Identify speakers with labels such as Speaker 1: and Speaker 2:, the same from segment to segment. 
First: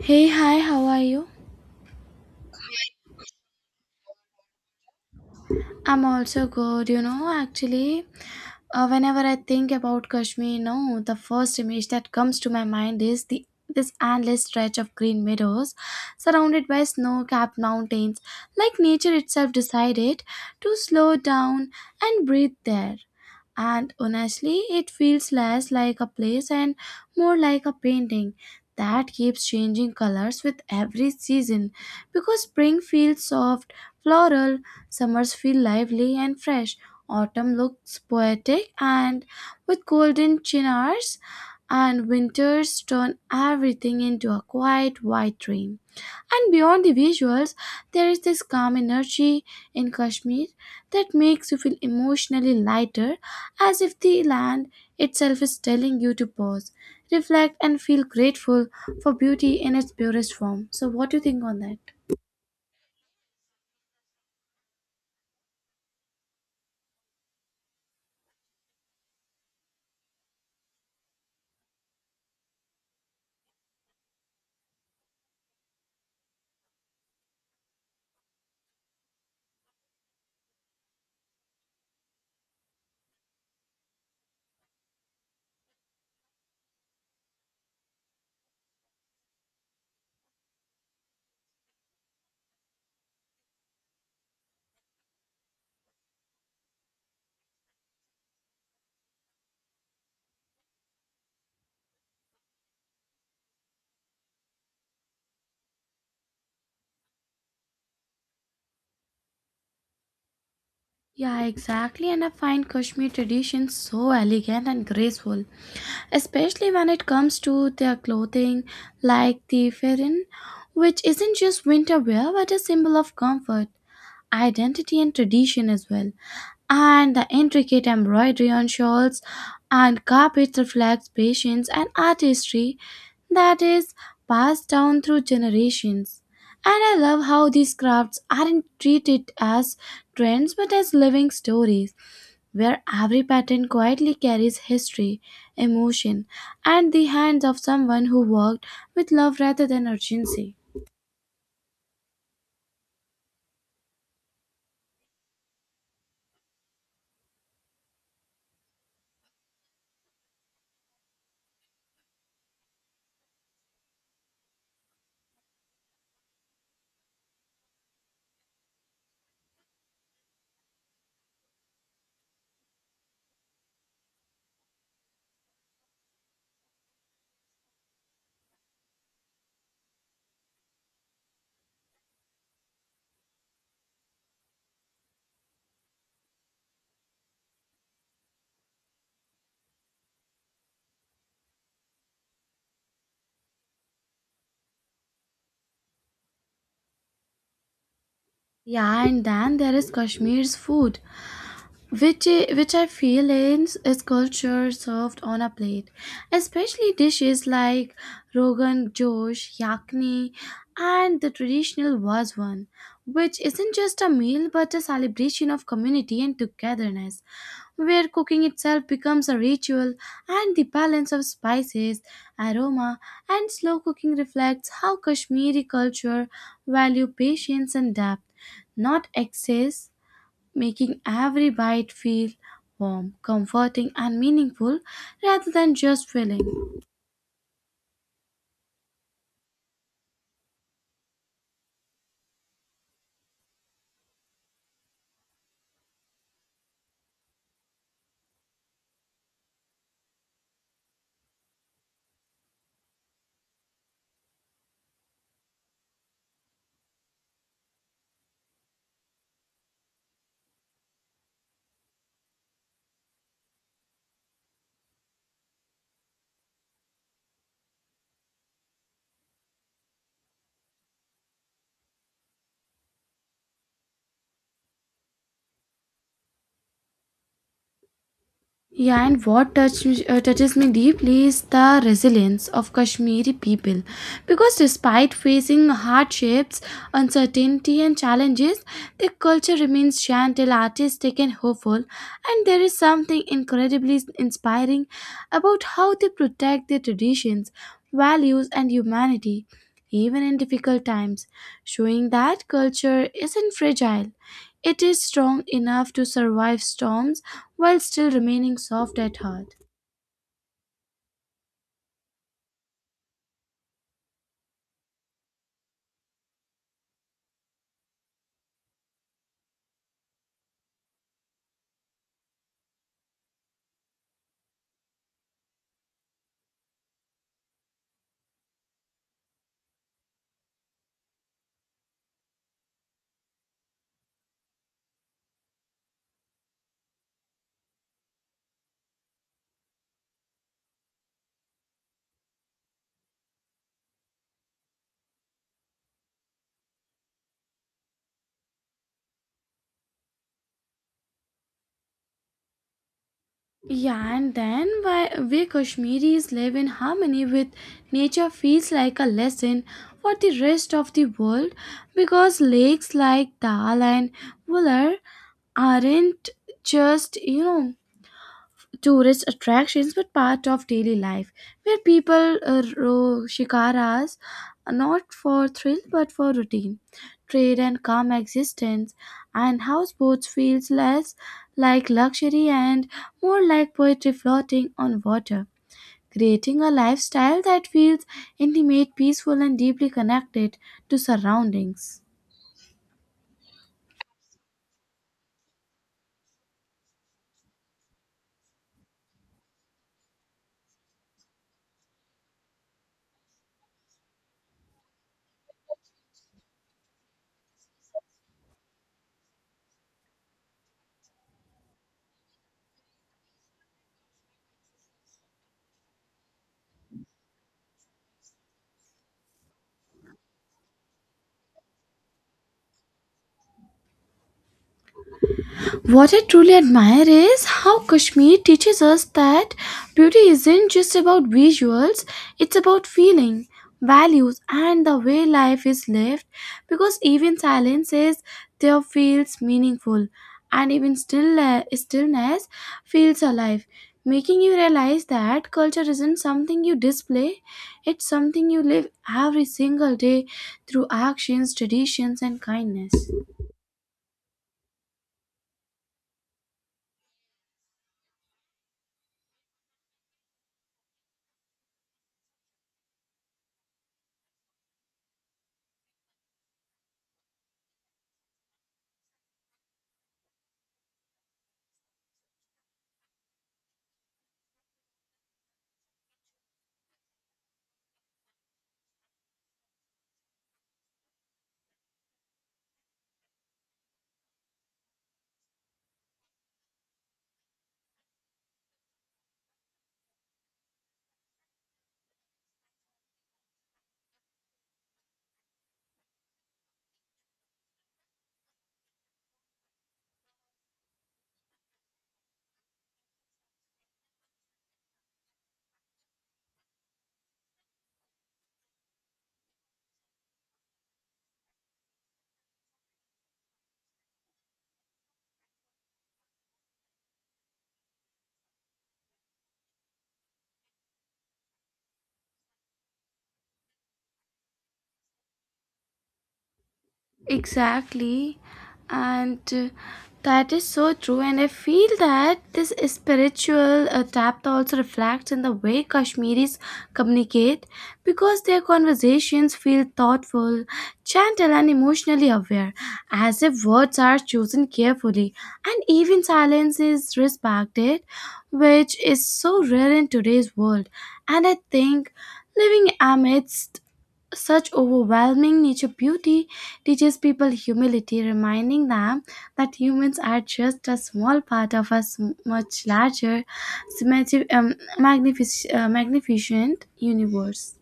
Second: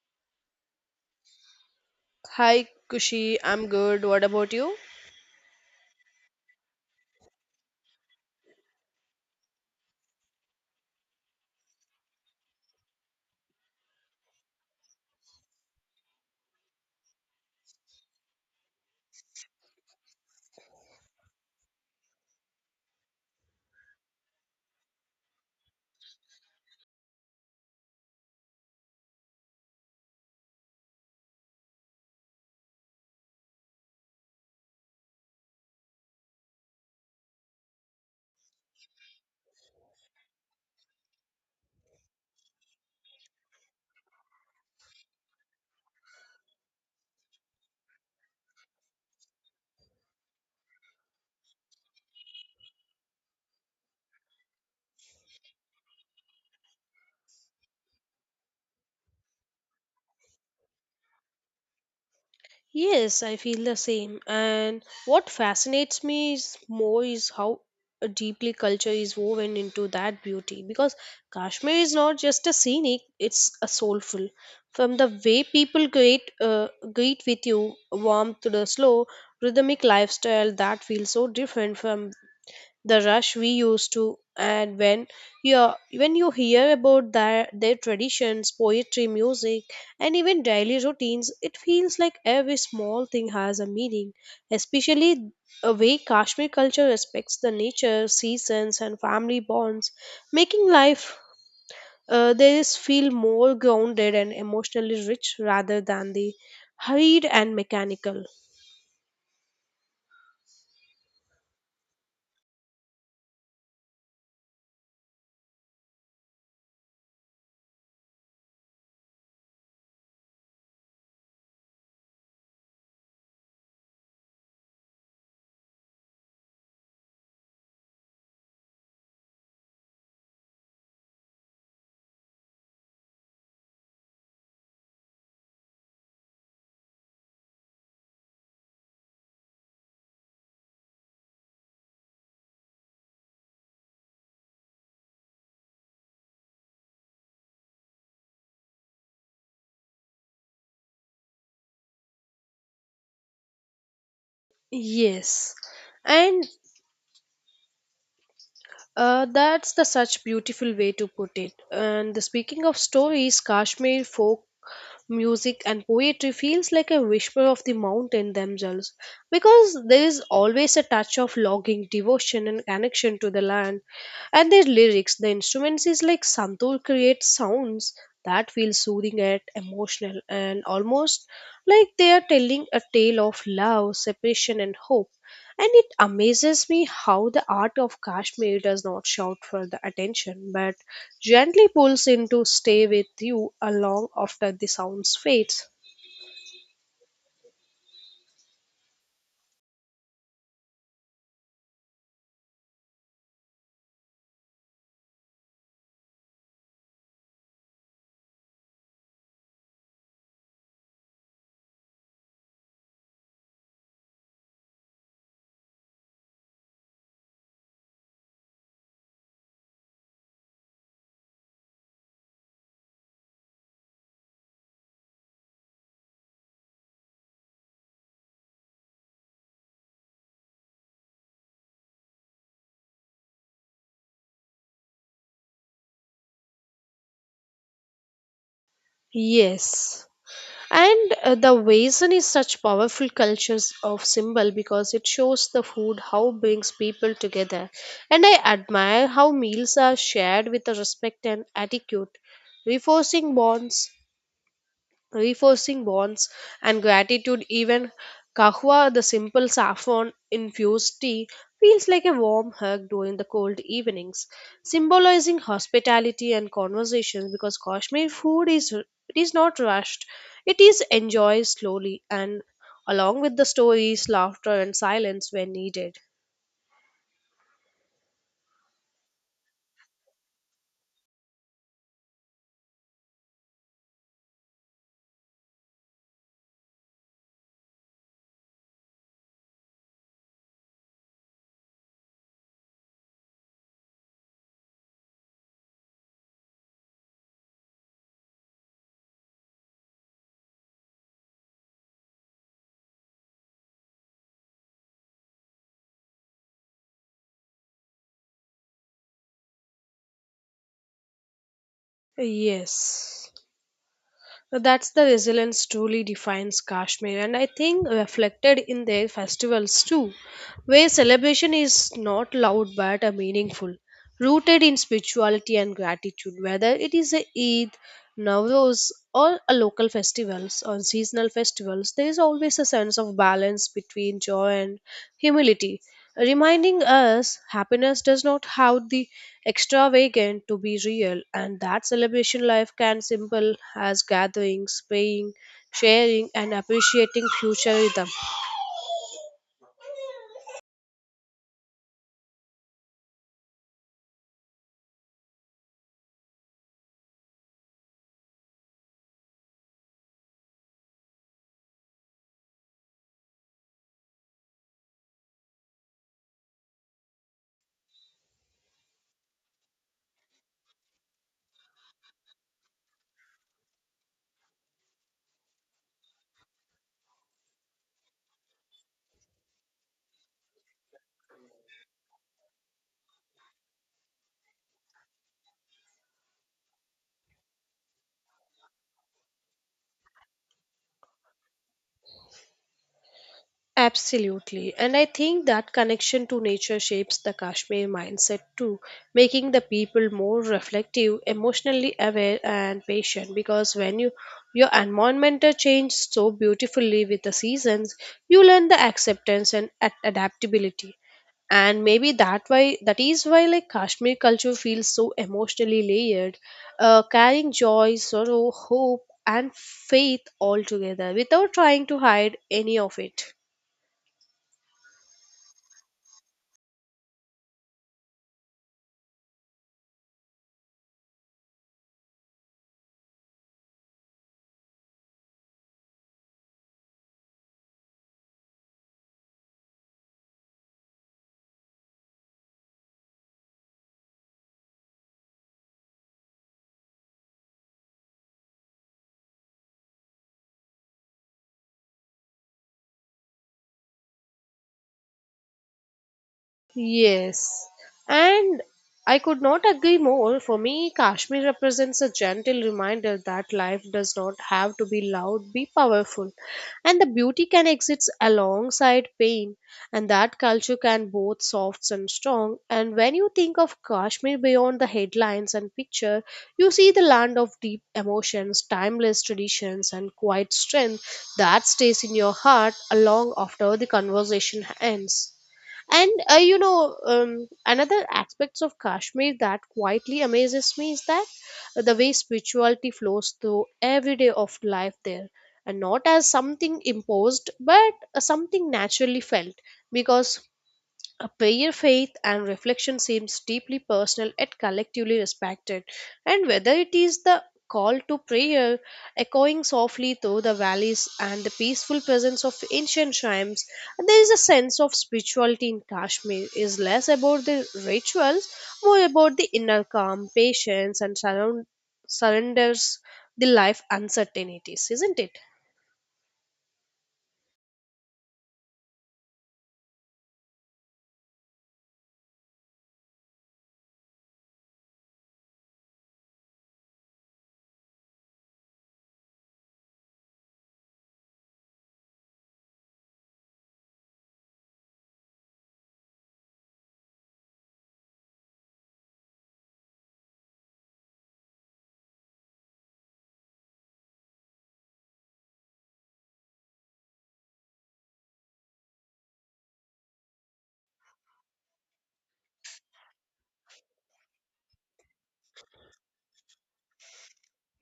Speaker 1: Hey, hi, how are you?
Speaker 2: Hi, Kushi. I'm good. What about you?
Speaker 1: I'm also good. You know, actually, whenever I think about Kashmir, no, the first image that comes to my mind is the this endless stretch of green meadows surrounded by snow-capped mountains, like nature itself decided to slow down and breathe there. And honestly it feels less like a place and more like a painting that keeps changing colors with every season, because spring feels soft, floral, summers feel lively and fresh, autumn looks poetic and with golden chinars, and winters turn everything into a quiet white dream. And beyond the visuals, there is this calm energy in Kashmir that makes you feel emotionally lighter, as if the land itself is telling you to pause, reflect, and feel grateful for beauty in its purest form. So, what do you think on that?
Speaker 2: Yes, I feel the same. And what fascinates me is more is how deeply culture is woven into that beauty. Because Kashmir is not just a scenic; it's a soulful. From the way people greet, greet with you, warmth to the slow, rhythmic lifestyle that feels so different from the rush we used to. And you when you hear about their traditions, poetry, music, and even daily routines, it feels like every small thing has a meaning, especially a way Kashmir culture respects the nature, seasons, and family bonds, making life, there is feel more grounded and emotionally rich rather than the hurried and mechanical.
Speaker 1: Yeah, exactly. And I find Kashmir traditions so elegant and graceful, especially when it comes to their clothing, like the farin, which isn't just winter wear but a symbol of comfort, identity and tradition as well. And the intricate embroidery on shawls and carpets reflects patience and artistry that is passed down through generations. And I love how these crafts aren't treated as trends but as living stories, where every pattern quietly carries history, emotion, and the hands of someone who worked with love rather than urgency.
Speaker 2: Yes. And that's the such beautiful way to put it. And the, speaking of stories, Kashmir folk music and poetry feels like a whisper of the mountain themselves because there is always a touch of longing, devotion, and connection to the land. And their lyrics, the instruments is like Santur creates sounds that feel soothing and emotional and almost like they are telling a tale of love, separation, and hope. And it amazes me how the art of Kashmir does not shout for the attention but gently pulls in to stay with you along after the sounds fades.
Speaker 1: Yeah, and then there is Kashmir's food which I feel is culture served on a plate, especially dishes like Rogan Josh, Yakni, and the traditional was one, which isn't just a meal but a celebration of community and togetherness, where cooking itself becomes a ritual and the balance of spices, aroma, and slow cooking reflects how Kashmiri culture value patience and depth, not excess, making every bite feel warm, comforting, and meaningful rather than just filling.
Speaker 2: Yes. And the Waisan is such powerful cultures of symbol because it shows the food how brings people together. And I admire how meals are shared with the respect and attitude, reinforcing bonds reinforcing bonds and gratitude. Even kahwa, the simple saffron infused tea, feels like a warm hug during the cold evenings, symbolizing hospitality and conversation because Kashmir food is it is not rushed, it is enjoyed slowly and along with the stories, laughter, and silence when needed.
Speaker 1: Yeah, and touches me deeply is the resilience of Kashmiri people. Because despite facing hardships, uncertainty, and challenges, their culture remains gentle, artistic, and hopeful. And there is something incredibly inspiring about how they protect their traditions, values, and humanity, even in difficult times, showing that culture isn't fragile, it is strong enough to survive storms while still remaining soft at heart.
Speaker 2: Yes. So, that's the resilience truly defines Kashmir, and I think reflected in their festivals too, where celebration is not loud but meaningful, rooted in spirituality and gratitude. Whether it is a Eid, Nowruz, or a local festivals or seasonal festivals, there is always a sense of balance between joy and humility, reminding us happiness does not have the extravagant to be real, and that celebration life can simple as gatherings, praying, sharing, and appreciating future rhythm.
Speaker 1: Yeah, and then why we Kashmiris live in harmony with nature feels like a lesson for the rest of the world, because lakes like Dal and Wular aren't just, you know, tourist attractions but part of daily life, where people row shikaras not for thrill but for routine trade and calm existence, and houseboats feels less like luxury and more like poetry floating on water, creating a lifestyle that feels intimate, peaceful and deeply connected to surroundings.
Speaker 2: Absolutely. And I think that connection to nature shapes the Kashmir mindset too, making the people more reflective, emotionally aware, and patient. Because when you your environment changes so beautifully with the seasons, you learn the acceptance and adaptability. And maybe that why that is why like Kashmir culture feels so emotionally layered, carrying joy, sorrow, hope, and faith all together without trying to hide any of it.
Speaker 1: What I truly admire is how Kashmir teaches us that beauty isn't just about visuals, it's about feeling, values, and the way life is lived, because even silences there feels meaningful and even stillness feels alive, making you realize that culture isn't something you display, it's something you live every single day through actions, traditions, and kindness.
Speaker 2: Yes, and I could not agree more. For me, Kashmir represents a gentle reminder that life does not have to be loud, be powerful, and the beauty can exist alongside pain, and that culture can both soft and strong. And when you think of Kashmir beyond the headlines and picture, you see the land of deep emotions, timeless traditions, and quiet strength that stays in your heart long after the conversation ends. And another aspects of Kashmir that quietly amazes me is that the way spirituality flows through every day of life there, and not as something imposed, but something naturally felt. Because a prayer, faith, and reflection seems deeply personal yet collectively respected. And whether it is the call to prayer echoing softly through the valleys and the peaceful presence of ancient shrines, there is a sense of spirituality in Kashmir is less about the rituals, more about the inner calm, patience, and surrenders the life uncertainties, isn't it?
Speaker 1: Exactly. And that is so true. And I feel that this spiritual depth also reflects in the way Kashmiris communicate, because their conversations feel thoughtful, gentle, and emotionally aware, as if words are chosen carefully and even silence is respected, which is so rare in today's world. And I think living amidst such overwhelming nature beauty teaches people humility, reminding them that humans are just a small part of a much larger, symmetri- um, magnificent universe.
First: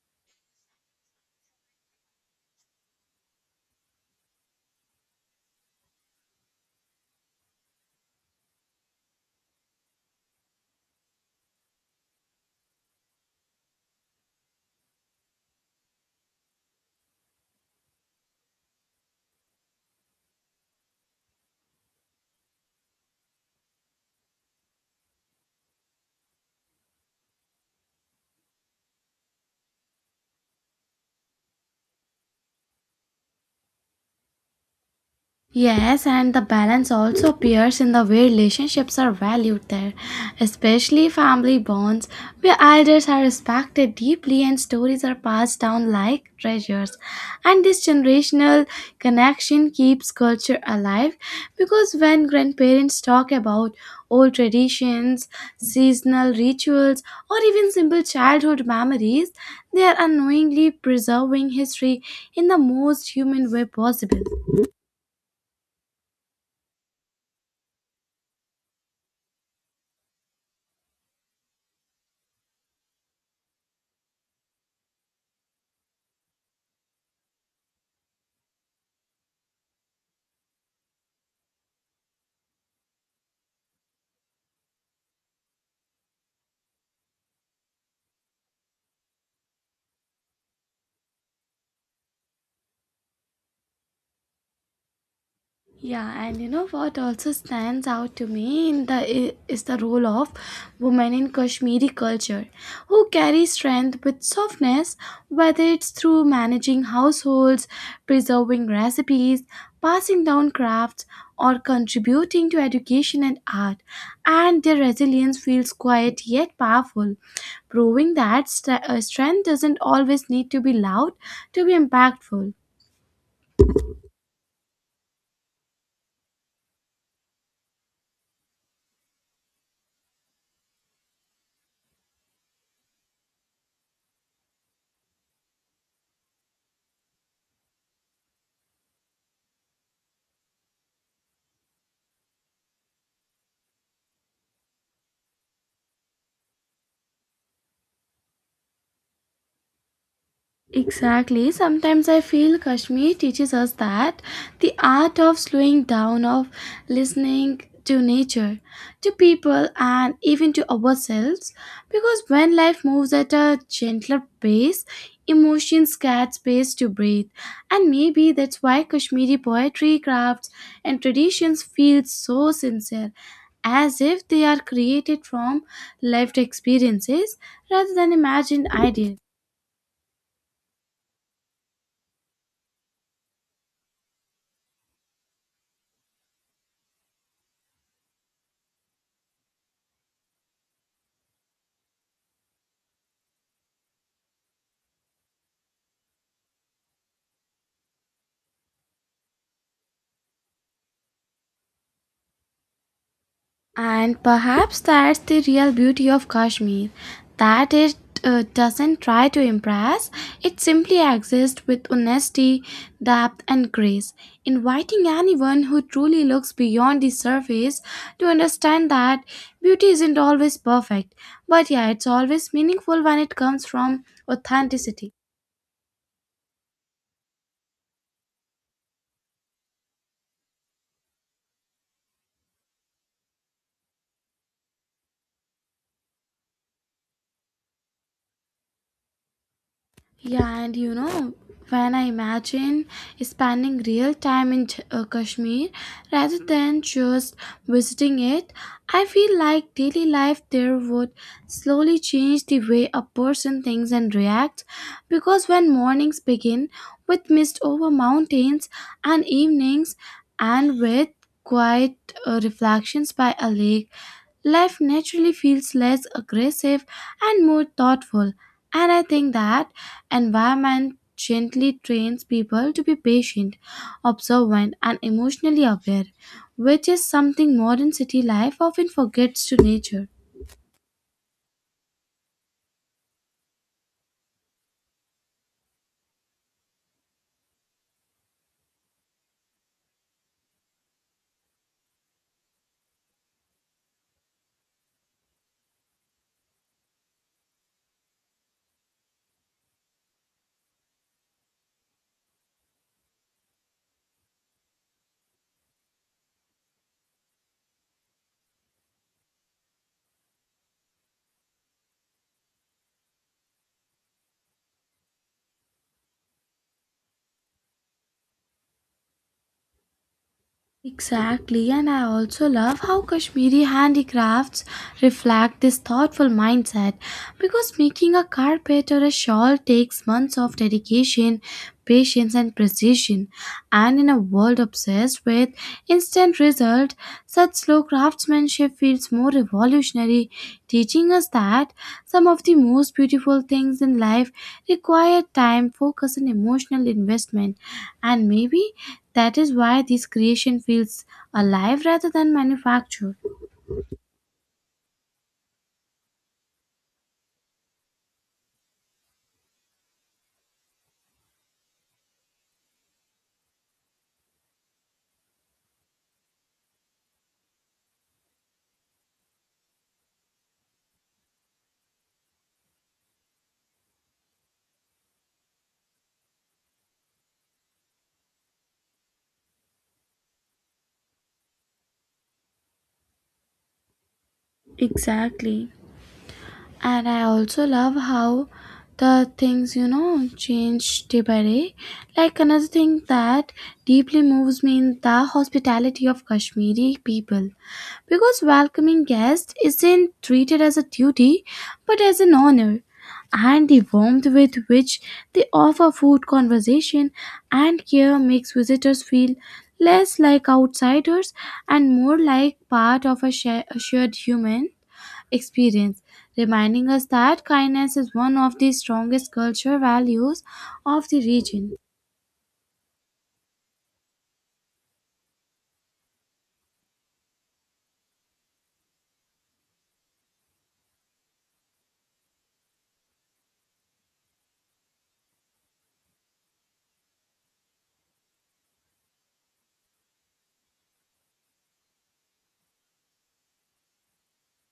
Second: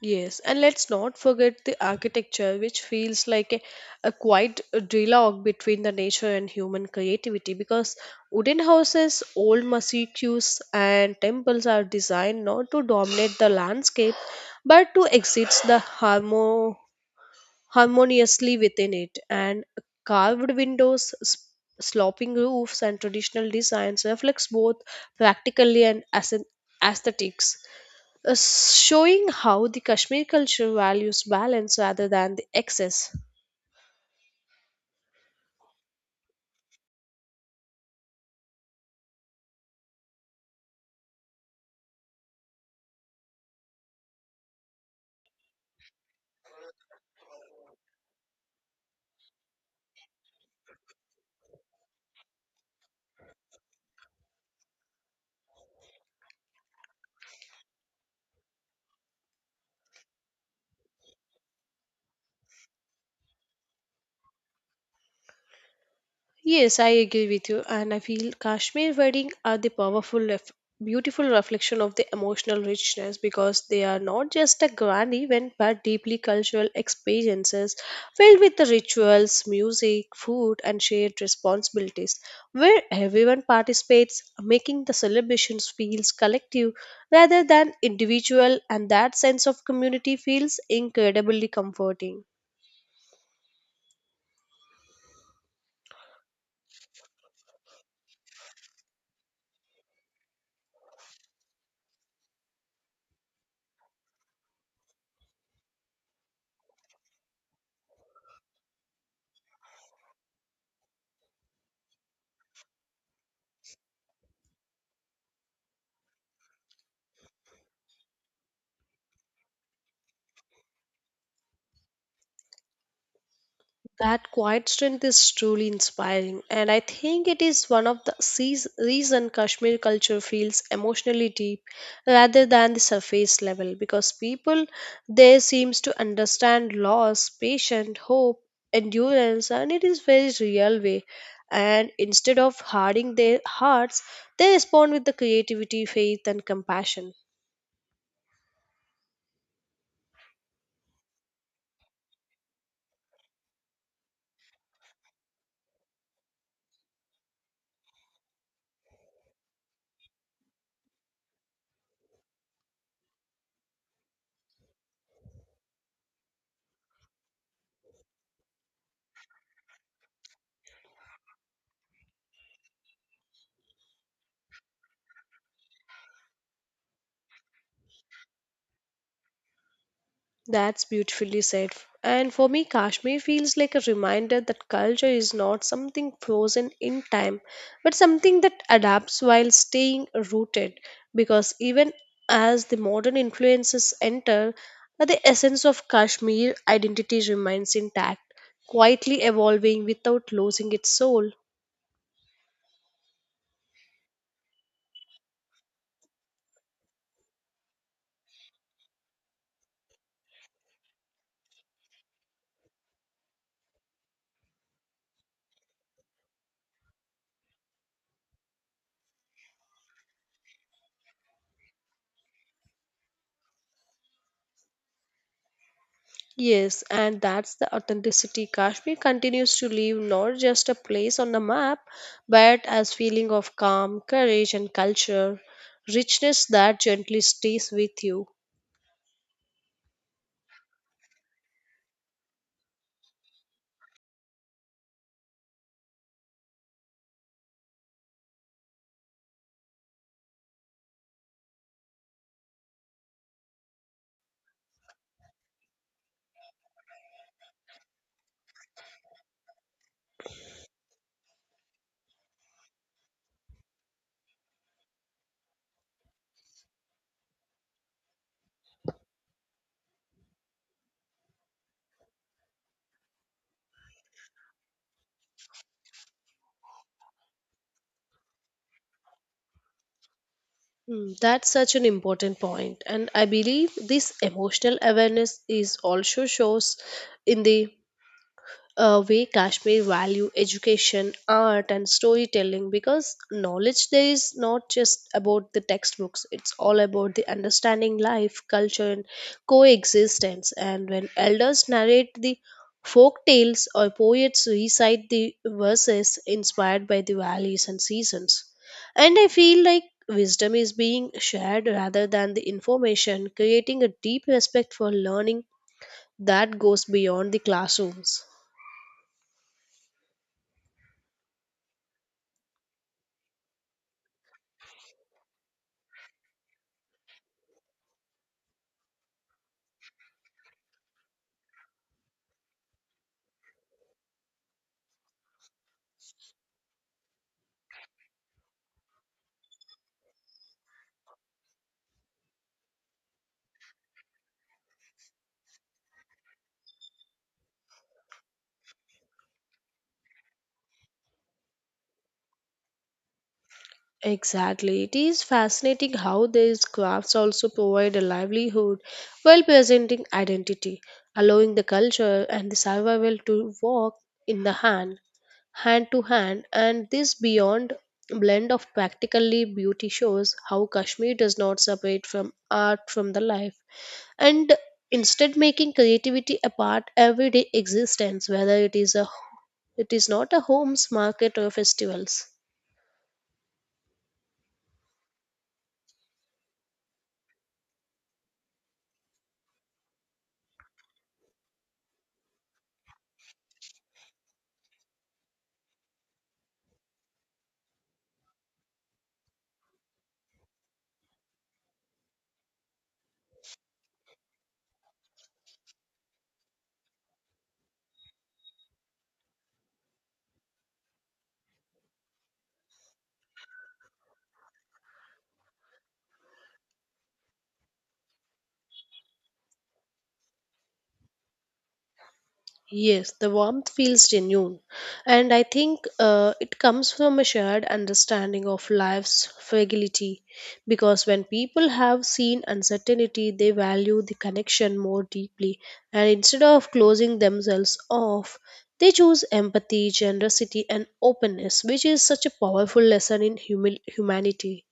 Speaker 2: Yes, and let's not forget the architecture, which feels like a quite dialogue between the nature and human creativity because wooden houses, old mosques, and temples are designed not to dominate the landscape but to exist the harmoniously within it. And carved windows, sloping roofs, and traditional designs reflects both practically and aesthetics, showing how the Kashmir culture values balance rather than the excess.
Speaker 1: Yes, and the balance also appears in the way relationships are valued there, especially family bonds, where elders are respected deeply and stories are passed down like treasures. And this generational connection keeps culture alive, because when grandparents talk about old traditions, seasonal rituals, or even simple childhood memories, they are unknowingly preserving history in the most human way possible.
Speaker 2: Yes, I agree with you, and I feel Kashmir wedding are the powerful, beautiful reflection of the emotional richness because they are not just a grand event but deeply cultural experiences filled with the rituals, music, food, and shared responsibilities, where everyone participates, making the celebrations feels collective rather than individual, and that sense of community feels incredibly comforting.
Speaker 1: Yeah, and you know what also stands out to me is the role of women in Kashmiri culture, who carry strength with softness, whether it's through managing households, preserving recipes, passing down crafts, or contributing to education and art. And their resilience feels quiet yet powerful, proving that strength doesn't always need to be loud to be impactful.
Speaker 2: That quiet strength is truly inspiring, and I think it is one of the reason Kashmir culture feels emotionally deep rather than the surface level because people there seems to understand loss, patience, hope, endurance, and it is very real way. And instead of hardening their hearts, they respond with the creativity, faith, and compassion.
Speaker 1: Exactly. Sometimes I feel Kashmir teaches us that the art of slowing down, of listening to nature, to people, and even to ourselves. Because when life moves at a gentler pace, emotions get space to breathe. And maybe that's why Kashmiri poetry, crafts, and traditions feel so sincere, as if they are created from lived experiences rather than imagined ideas.
Speaker 2: That's beautifully said. And for me, Kashmir feels like a reminder that culture is not something frozen in time, but something that adapts while staying rooted. Because even as the modern influences enter, the essence of Kashmir identity remains intact, quietly evolving without losing its soul.
Speaker 1: And perhaps that's the real beauty of Kashmir, that it doesn't try to impress, it simply exists with honesty, depth, and grace, inviting anyone who truly looks beyond the surface to understand that beauty isn't always perfect, but yeah, it's always meaningful when it comes from authenticity.
Speaker 2: Yes, and that's the authenticity. Kashmir continues to leave not just a place on the map, but as feeling of calm, courage, and culture, richness that gently stays with you.
Speaker 1: Yeah, and you know, when I imagine spending real time in Kashmir rather than just visiting it, I feel like daily life there would slowly change the way a person thinks and reacts. Because when mornings begin with mist over mountains and evenings and with quiet reflections by a lake, life naturally feels less aggressive and more thoughtful. And I think that environment gently trains people to be patient, observant, and emotionally aware, which is something modern city life often forgets to nature.
Speaker 2: Hmm. That's such an important point, and I believe this emotional awareness is also shows in the way Kashmir value education, art, and storytelling because knowledge there is not just about the textbooks, it's all about the understanding life, culture, and coexistence. And when elders narrate the folk tales or poets recite the verses inspired by the valleys and seasons. And I feel like wisdom is being shared rather than the information, creating a deep respect for learning that goes beyond the classrooms.
Speaker 1: Exactly, and I also love how Kashmiri handicrafts reflect this thoughtful mindset, because making a carpet or a shawl takes months of dedication, patience, and precision. And in a world obsessed with instant result, such slow craftsmanship feels more revolutionary, teaching us that some of the most beautiful things in life require time, focus, and emotional investment. And maybe that is why this creation feels alive rather than manufactured.
Speaker 2: Exactly. It is fascinating how these crafts also provide a livelihood while presenting identity, allowing the culture and the survival to walk in the hand, hand to hand, and this beyond blend of practically beauty shows how Kashmir does not separate from art from the life and instead making creativity a part everyday existence whether it is a it is not a homes market or festivals.
Speaker 1: Exactly. And I also love how the things, you know, change day by day, like another thing that deeply moves me in the hospitality of Kashmiri people, because welcoming guests isn't treated as a duty but as an honor, and the warmth with which they offer food, conversation and care makes visitors feel less like outsiders and more like part of a shared human experience, reminding us that kindness is one of the strongest cultural values of the region.
Speaker 2: Yes, the warmth feels genuine, and I think it comes from a shared understanding of life's fragility. Because when people have seen uncertainty, they value the connection more deeply, and instead of closing themselves off, they choose empathy, generosity, and openness, which is such a powerful lesson in humanity.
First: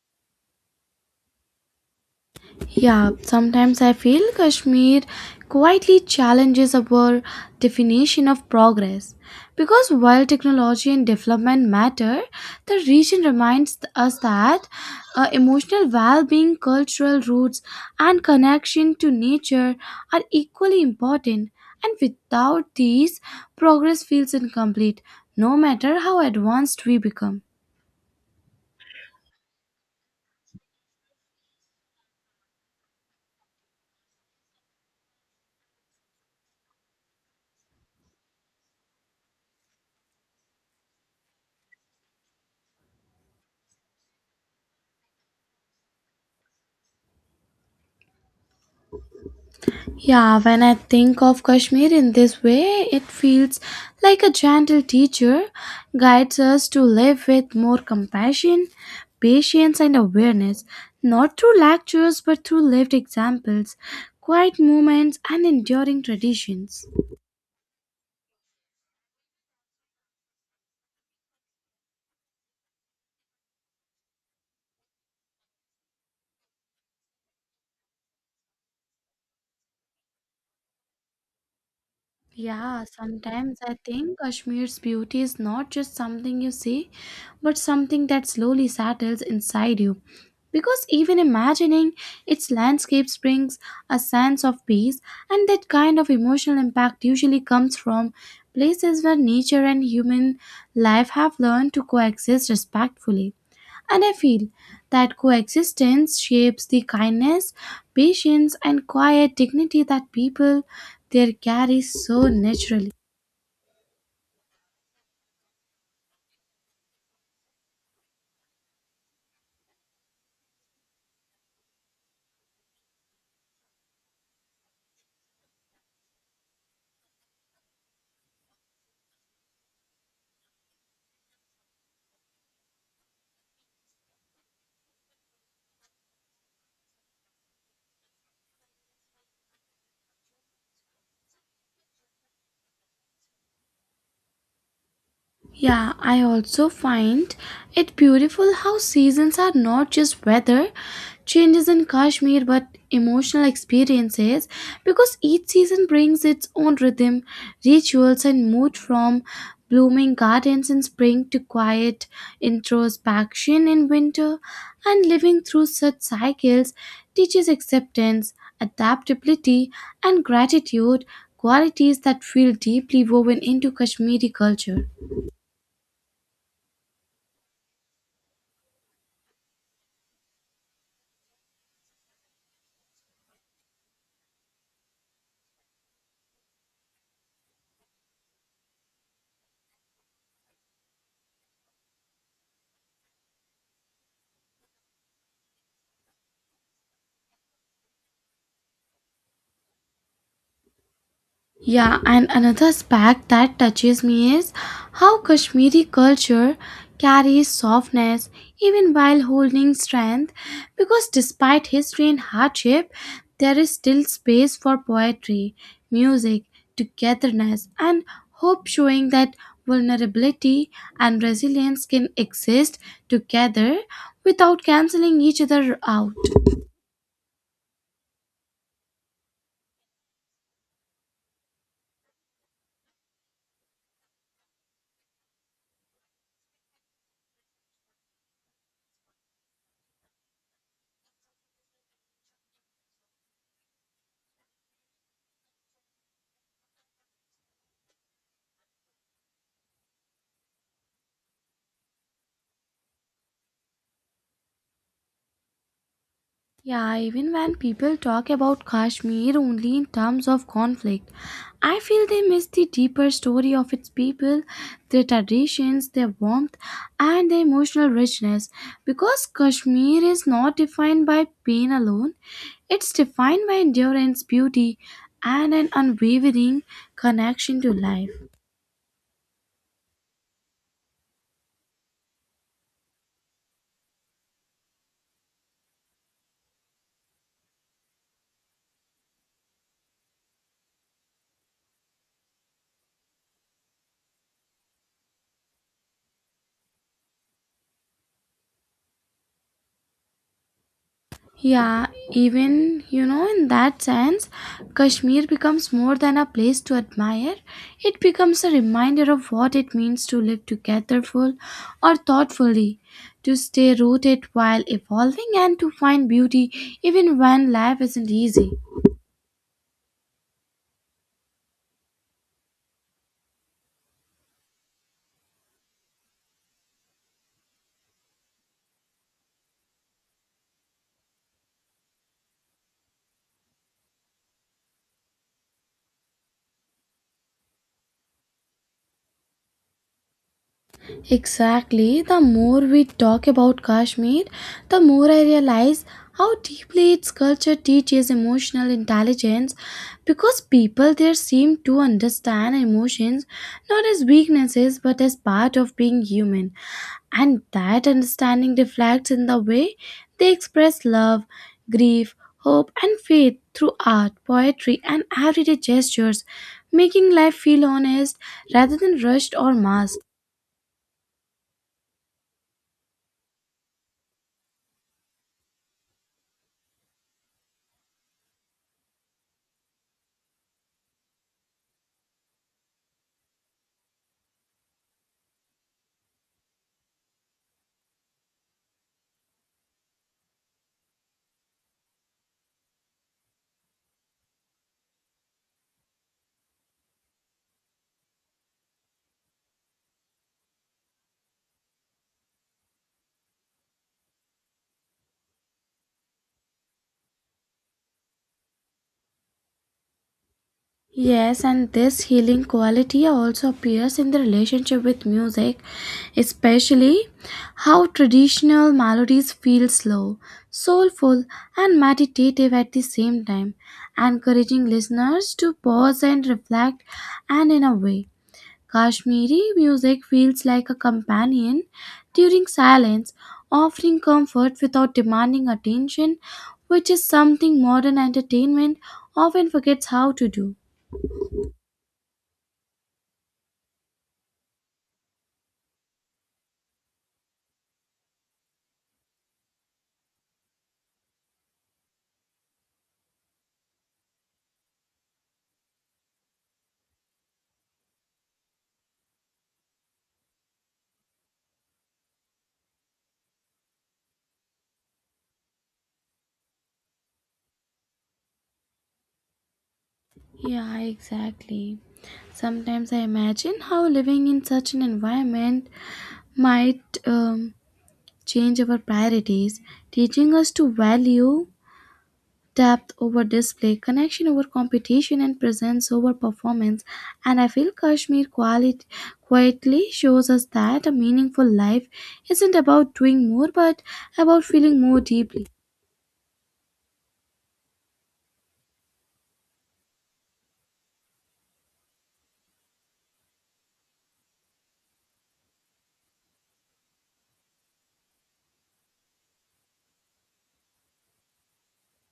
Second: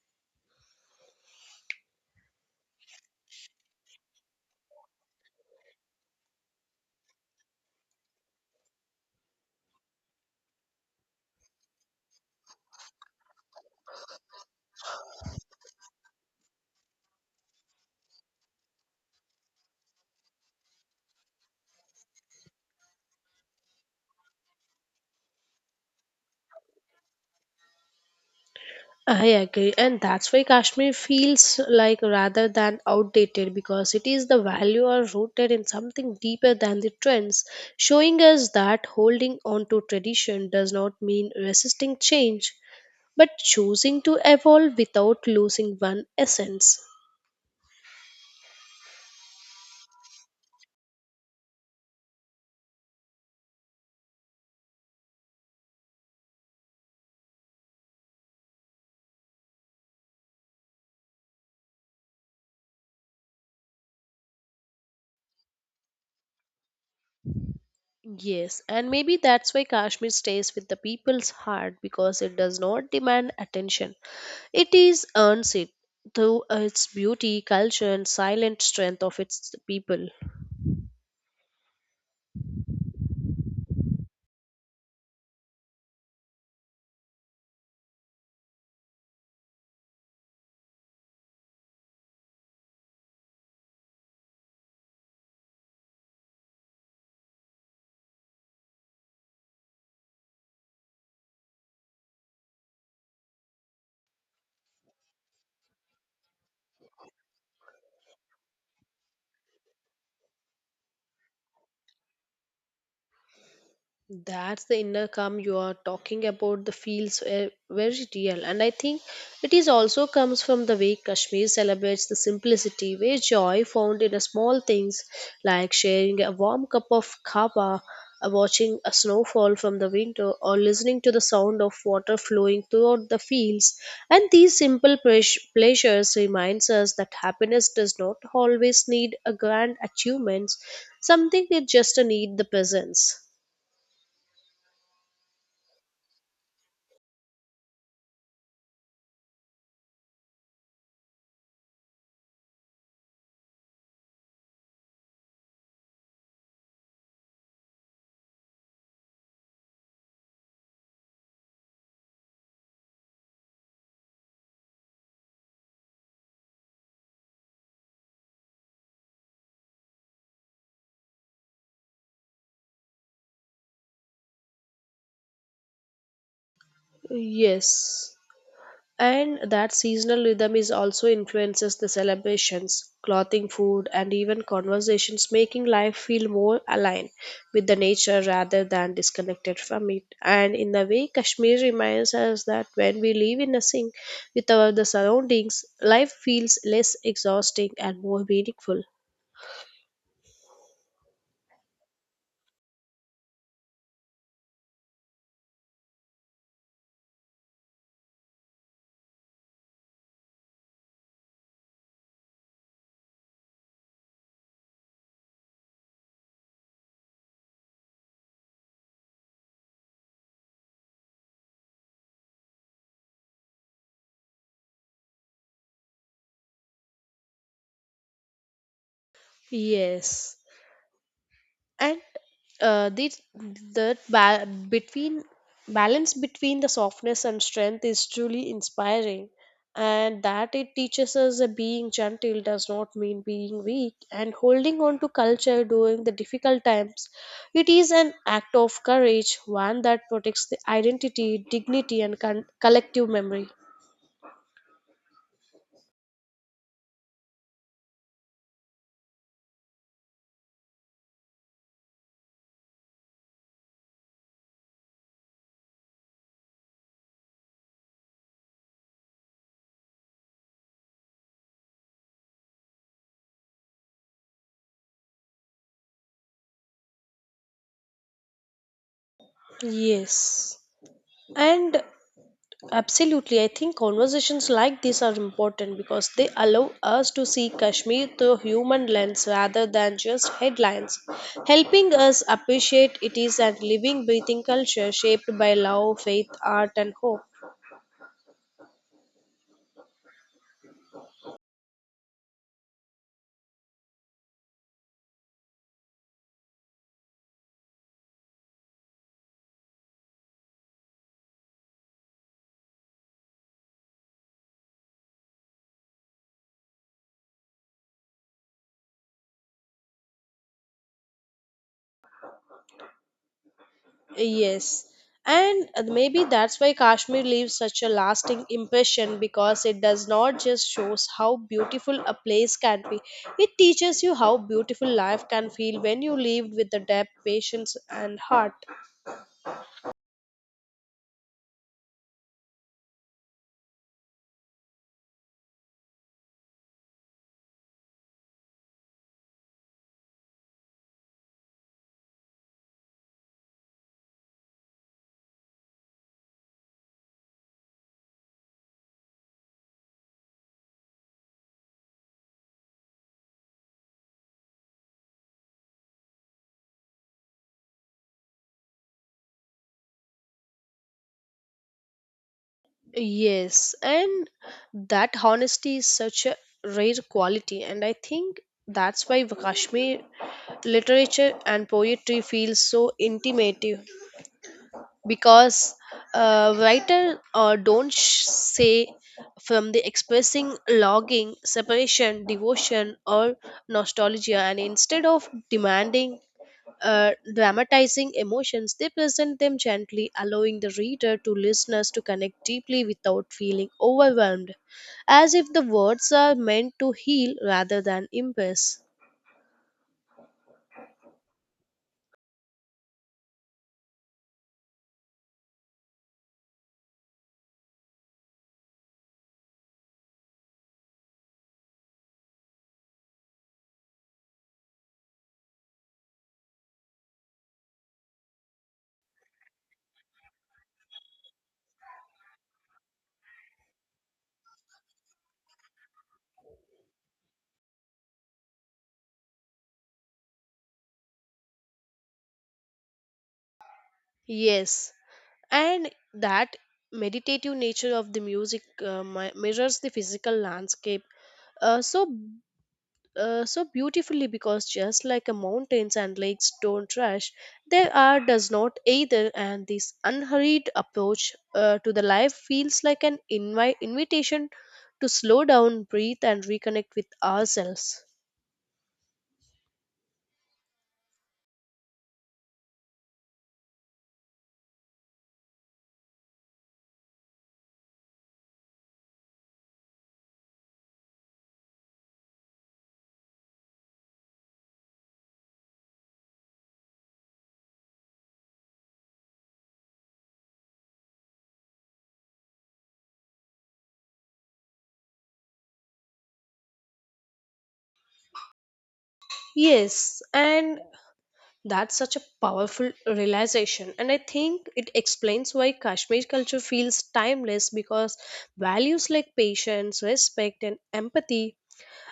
Speaker 1: Yeah, sometimes I feel Kashmir quietly challenges our definition of progress. Because while technology and development matter, the region reminds us that emotional well being, cultural roots, and connection to nature are equally important. And without these, progress feels incomplete, no matter how advanced we become.
Speaker 2: I agree, and that's why Kashmir feels like rather than outdated because it is the value are rooted in something deeper than the trends, showing us that holding on to tradition does not mean resisting change, but choosing to evolve without losing one essence.
Speaker 1: Yeah, when I think of Kashmir in this way, it feels like a gentle teacher guides us to live with more compassion, patience, and awareness, not through lectures but through lived examples, quiet moments, and enduring traditions.
Speaker 2: Yes, and maybe that's why Kashmir stays with the people's heart because it does not demand attention. It is earns it through its beauty, culture, and silent strength of its people.
Speaker 1: Yeah, sometimes I think Kashmir's beauty is not just something you see, but something that slowly settles inside you. Because even imagining its landscapes brings a sense of peace, and that kind of emotional impact usually comes from places where nature and human life have learned to coexist respectfully. And I feel that coexistence shapes the kindness, patience, and quiet dignity that people there carry so naturally.
Speaker 2: That's the inner calm you are talking about. The feels very real, and I think it is also comes from the way Kashmir celebrates the simplicity, where joy found in a small things like sharing a warm cup of kava, watching a snowfall from the window, or listening to the sound of water flowing throughout the fields. And these simple pleasures reminds us that happiness does not always need a grand achievements. Something it just need the presence.
Speaker 1: Yeah, I also find it beautiful how seasons are not just weather changes in Kashmir but emotional experiences, because each season brings its own rhythm, rituals, and mood, from blooming gardens in spring to quiet introspection in winter. And living through such cycles teaches acceptance, adaptability, and gratitude, qualities that feel deeply woven into Kashmiri culture.
Speaker 2: Yes, and that seasonal rhythm is also influences the celebrations, clothing, food, and even conversations, making life feel more aligned with the nature rather than disconnected from it. And in a way, Kashmir reminds us that when we live in a sync with our the surroundings, life feels less exhausting and more meaningful.
Speaker 1: Yeah, and another aspect that touches me is how Kashmiri culture carries softness even while holding strength, because despite history and hardship, there is still space for poetry, music, togetherness, and hope, showing that vulnerability and resilience can exist together without canceling each other out.
Speaker 2: Yes. And this the ba- between balance between the softness and strength is truly inspiring and that it teaches us that being gentle does not mean being weak, and holding on to culture during the difficult times it is an act of courage, one that protects the identity, dignity, and collective memory.
Speaker 1: Yeah, even when people talk about Kashmir only in terms of conflict, I feel they miss the deeper story of its people, their traditions, their warmth, and their emotional richness. Because Kashmir is not defined by pain alone, it's defined by endurance, beauty, and an unwavering connection to life.
Speaker 2: Yes, and absolutely, I think conversations like this are important because they allow us to see Kashmir through human lens rather than just headlines, helping us appreciate it is a living, breathing culture shaped by love, faith, art, and hope.
Speaker 1: Yeah, even you know, in that sense, Kashmir becomes more than a place to admire. It becomes a reminder of what it means to live togetherful or thoughtfully, to stay rooted while evolving, and to find beauty even when life isn't easy.
Speaker 2: Yes. And maybe that's why Kashmir leaves such a lasting impression because it does not just shows how beautiful a place can be. It teaches you how beautiful life can feel when you live with the depth, patience, and heart.
Speaker 1: Exactly. The more we talk about Kashmir, the more I realize how deeply its culture teaches emotional intelligence, because people there seem to understand emotions not as weaknesses but as part of being human. And that understanding reflects in the way they express love, grief, hope, and faith through art, poetry, and everyday gestures, making life feel honest rather than rushed or masked.
Speaker 2: Yes, and that honesty is such a rare quality, and I think that's why Kashmir literature and poetry feel so intimate because writer don't say from the expressing longing, separation, devotion, or nostalgia, and instead of demanding dramatizing emotions, they present them gently, allowing the reader to listeners to connect deeply without feeling overwhelmed, as if the words are meant to heal rather than impress.
Speaker 1: Yes, and this healing quality also appears in the relationship with music, especially how traditional melodies feel slow, soulful, and meditative at the same time, encouraging listeners to pause and reflect. And in a way, Kashmiri music feels like a companion during silence, offering comfort without demanding attention, which is something modern entertainment often forgets how to do.
Speaker 2: Yes, and that meditative nature of the music mirrors the physical landscape. Uh, so so beautifully because just like a mountains and lakes don't rush, there are does not either, and this unhurried approach to the life feels like an invitation to slow down, breathe, and reconnect with ourselves.
Speaker 1: Yeah, exactly. Sometimes I imagine how living in such an environment might change our priorities, teaching us to value depth over display, connection over competition, and presence over performance. And I feel Kashmir quietly shows us that a meaningful life isn't about doing more but about feeling more deeply.
Speaker 2: Yes, and that's such a powerful realization. And I think it explains why Kashmir culture feels timeless because values like patience, respect, and empathy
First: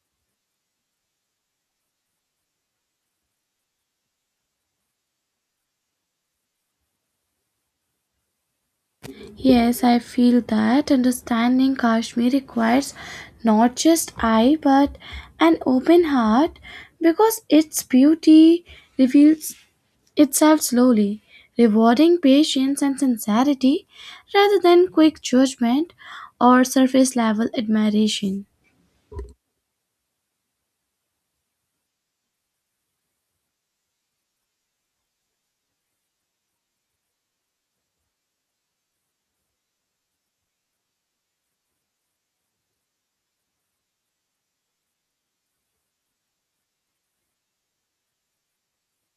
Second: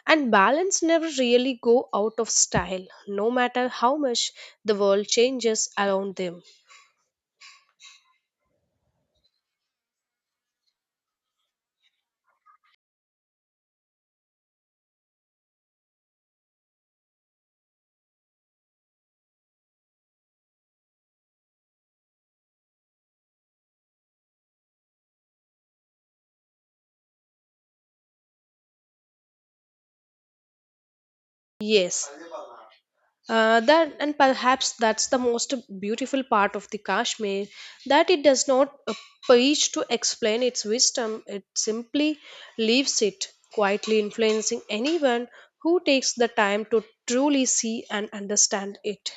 Speaker 2: and balance never really go out of style, no matter how much the world changes around them.
Speaker 1: Yes, I feel that understanding Kashmir requires not just eye but an open heart, because its beauty reveals itself slowly, rewarding patience and sincerity rather than quick judgment or surface level admiration.
Speaker 2: Yes, that and perhaps that's the most beautiful part of the Kashmir that it does not preach to explain its wisdom; it simply leaves it quietly influencing anyone who takes the time to truly see and understand it.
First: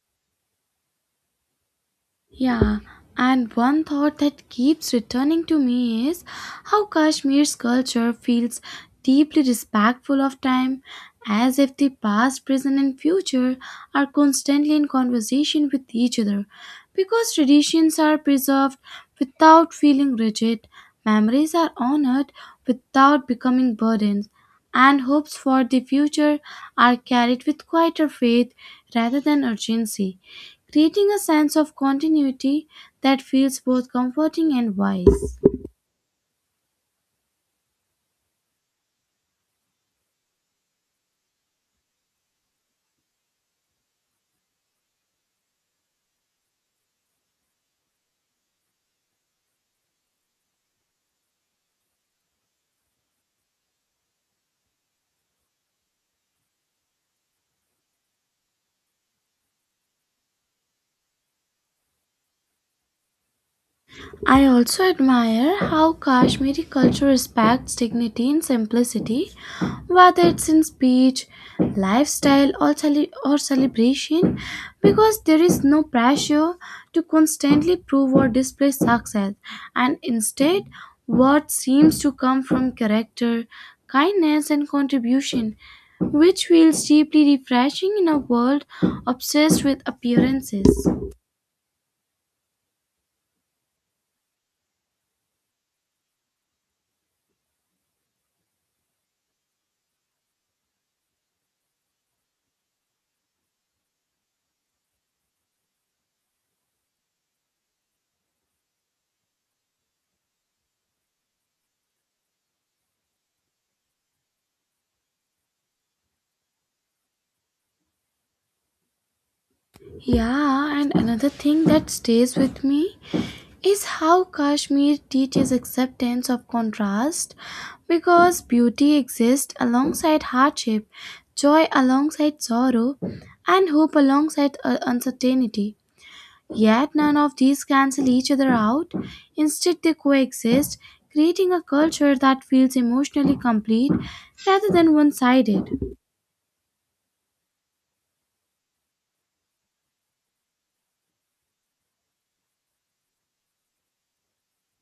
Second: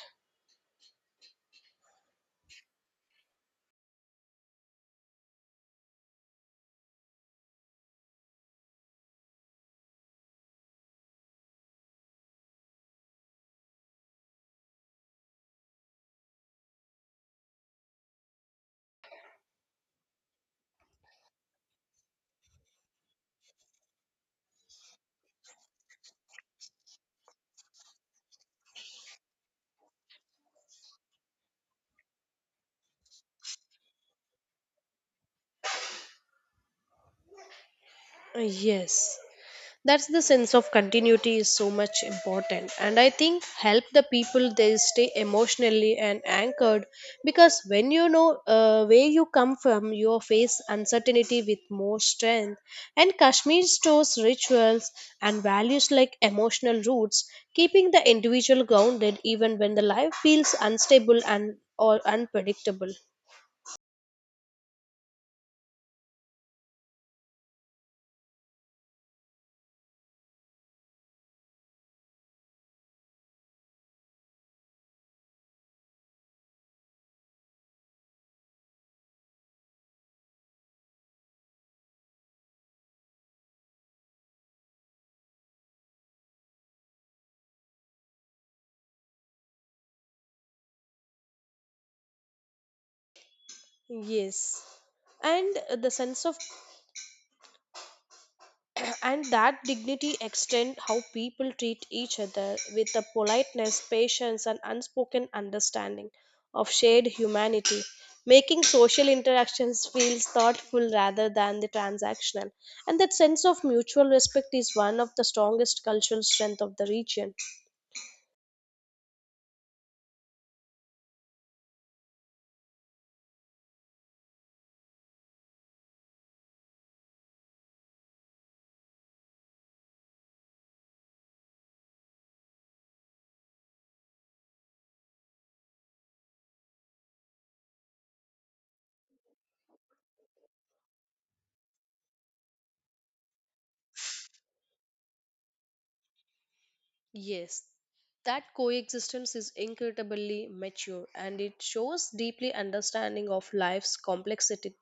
Speaker 1: Yeah, and one thought that keeps returning to me is how Kashmir's culture feels deeply respectful of time, as if the past, present, and future are constantly in conversation with each other. Because traditions are preserved without feeling rigid, memories are honored without becoming burdens, and hopes for the future are carried with quieter faith rather than urgency, creating a sense of continuity that feels both comforting and wise.
Speaker 2: Yes. That's the sense of continuity is so much important, and I think help the people they stay emotionally and anchored because when you know where you come from you face uncertainty with more strength, and Kashmir stores, rituals, and values like emotional roots keeping the individual grounded even when the life feels unstable and or unpredictable.
Speaker 1: I also admire how Kashmiri culture respects dignity in simplicity, whether it's in speech, lifestyle, or, or celebration, because there is no pressure to constantly prove or display success, and instead, what seems to come from character, kindness, and contribution, which feels deeply refreshing in a world obsessed with appearances.
Speaker 2: Yes, and the sense of and that dignity extend how people treat each other with a politeness, patience, and unspoken understanding of shared humanity, making social interactions feels thoughtful rather than the transactional, and that sense of mutual respect is one of the strongest cultural strength of the region.
Speaker 1: Yeah, and another thing that stays with me is how Kashmir teaches acceptance of contrast, because beauty exists alongside hardship, joy alongside sorrow, and hope alongside uncertainty. Yet none of these cancel each other out. Instead, they coexist, creating a culture that feels emotionally complete rather than one sided.
Speaker 2: Yes, that coexistence is incredibly mature and it shows deeply understanding of life's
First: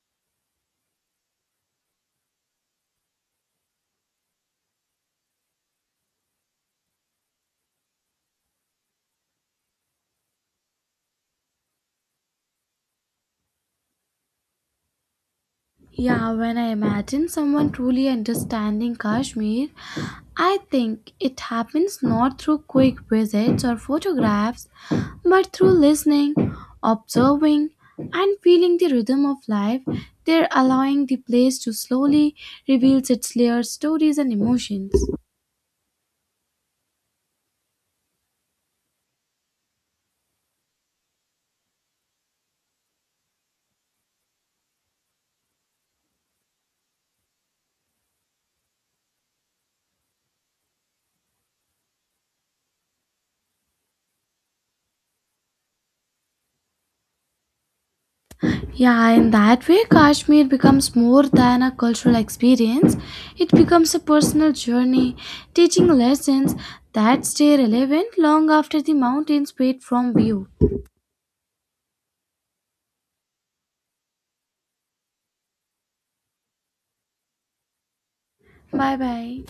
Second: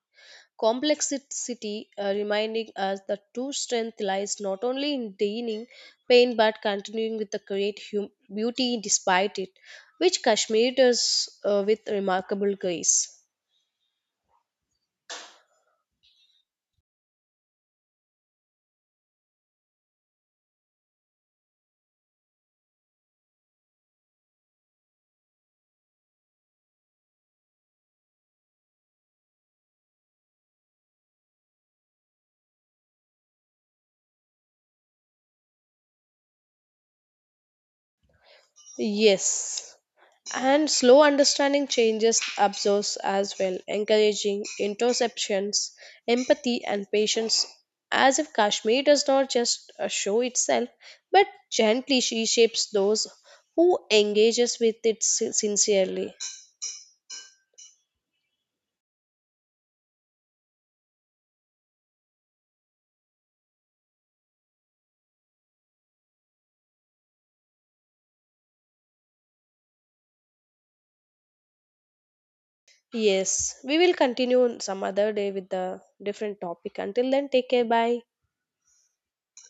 Speaker 2: complexity, reminding us that true strength lies not only in denying pain but continuing with the great beauty despite it, which Kashmir does, with remarkable grace.
Speaker 1: Yeah, when I imagine someone truly understanding Kashmir, I think it happens not through quick visits or photographs, but through listening, observing, and feeling the rhythm of life. They're allowing the place to slowly reveal its layered stories and emotions.
Speaker 2: Yes. And slow understanding changes absorbs as well, encouraging interceptions, empathy, and patience. As if Kashmir does not just show itself, but gently she shapes those who engages with it sincerely.
Speaker 1: Yeah, in that way, Kashmir becomes more than a cultural experience. It becomes a personal journey, teaching lessons that stay relevant long after the mountains fade from view.
Speaker 2: Yes, we will continue on some other day with the different topic. Until then, take care. Bye.
Speaker 1: Bye bye.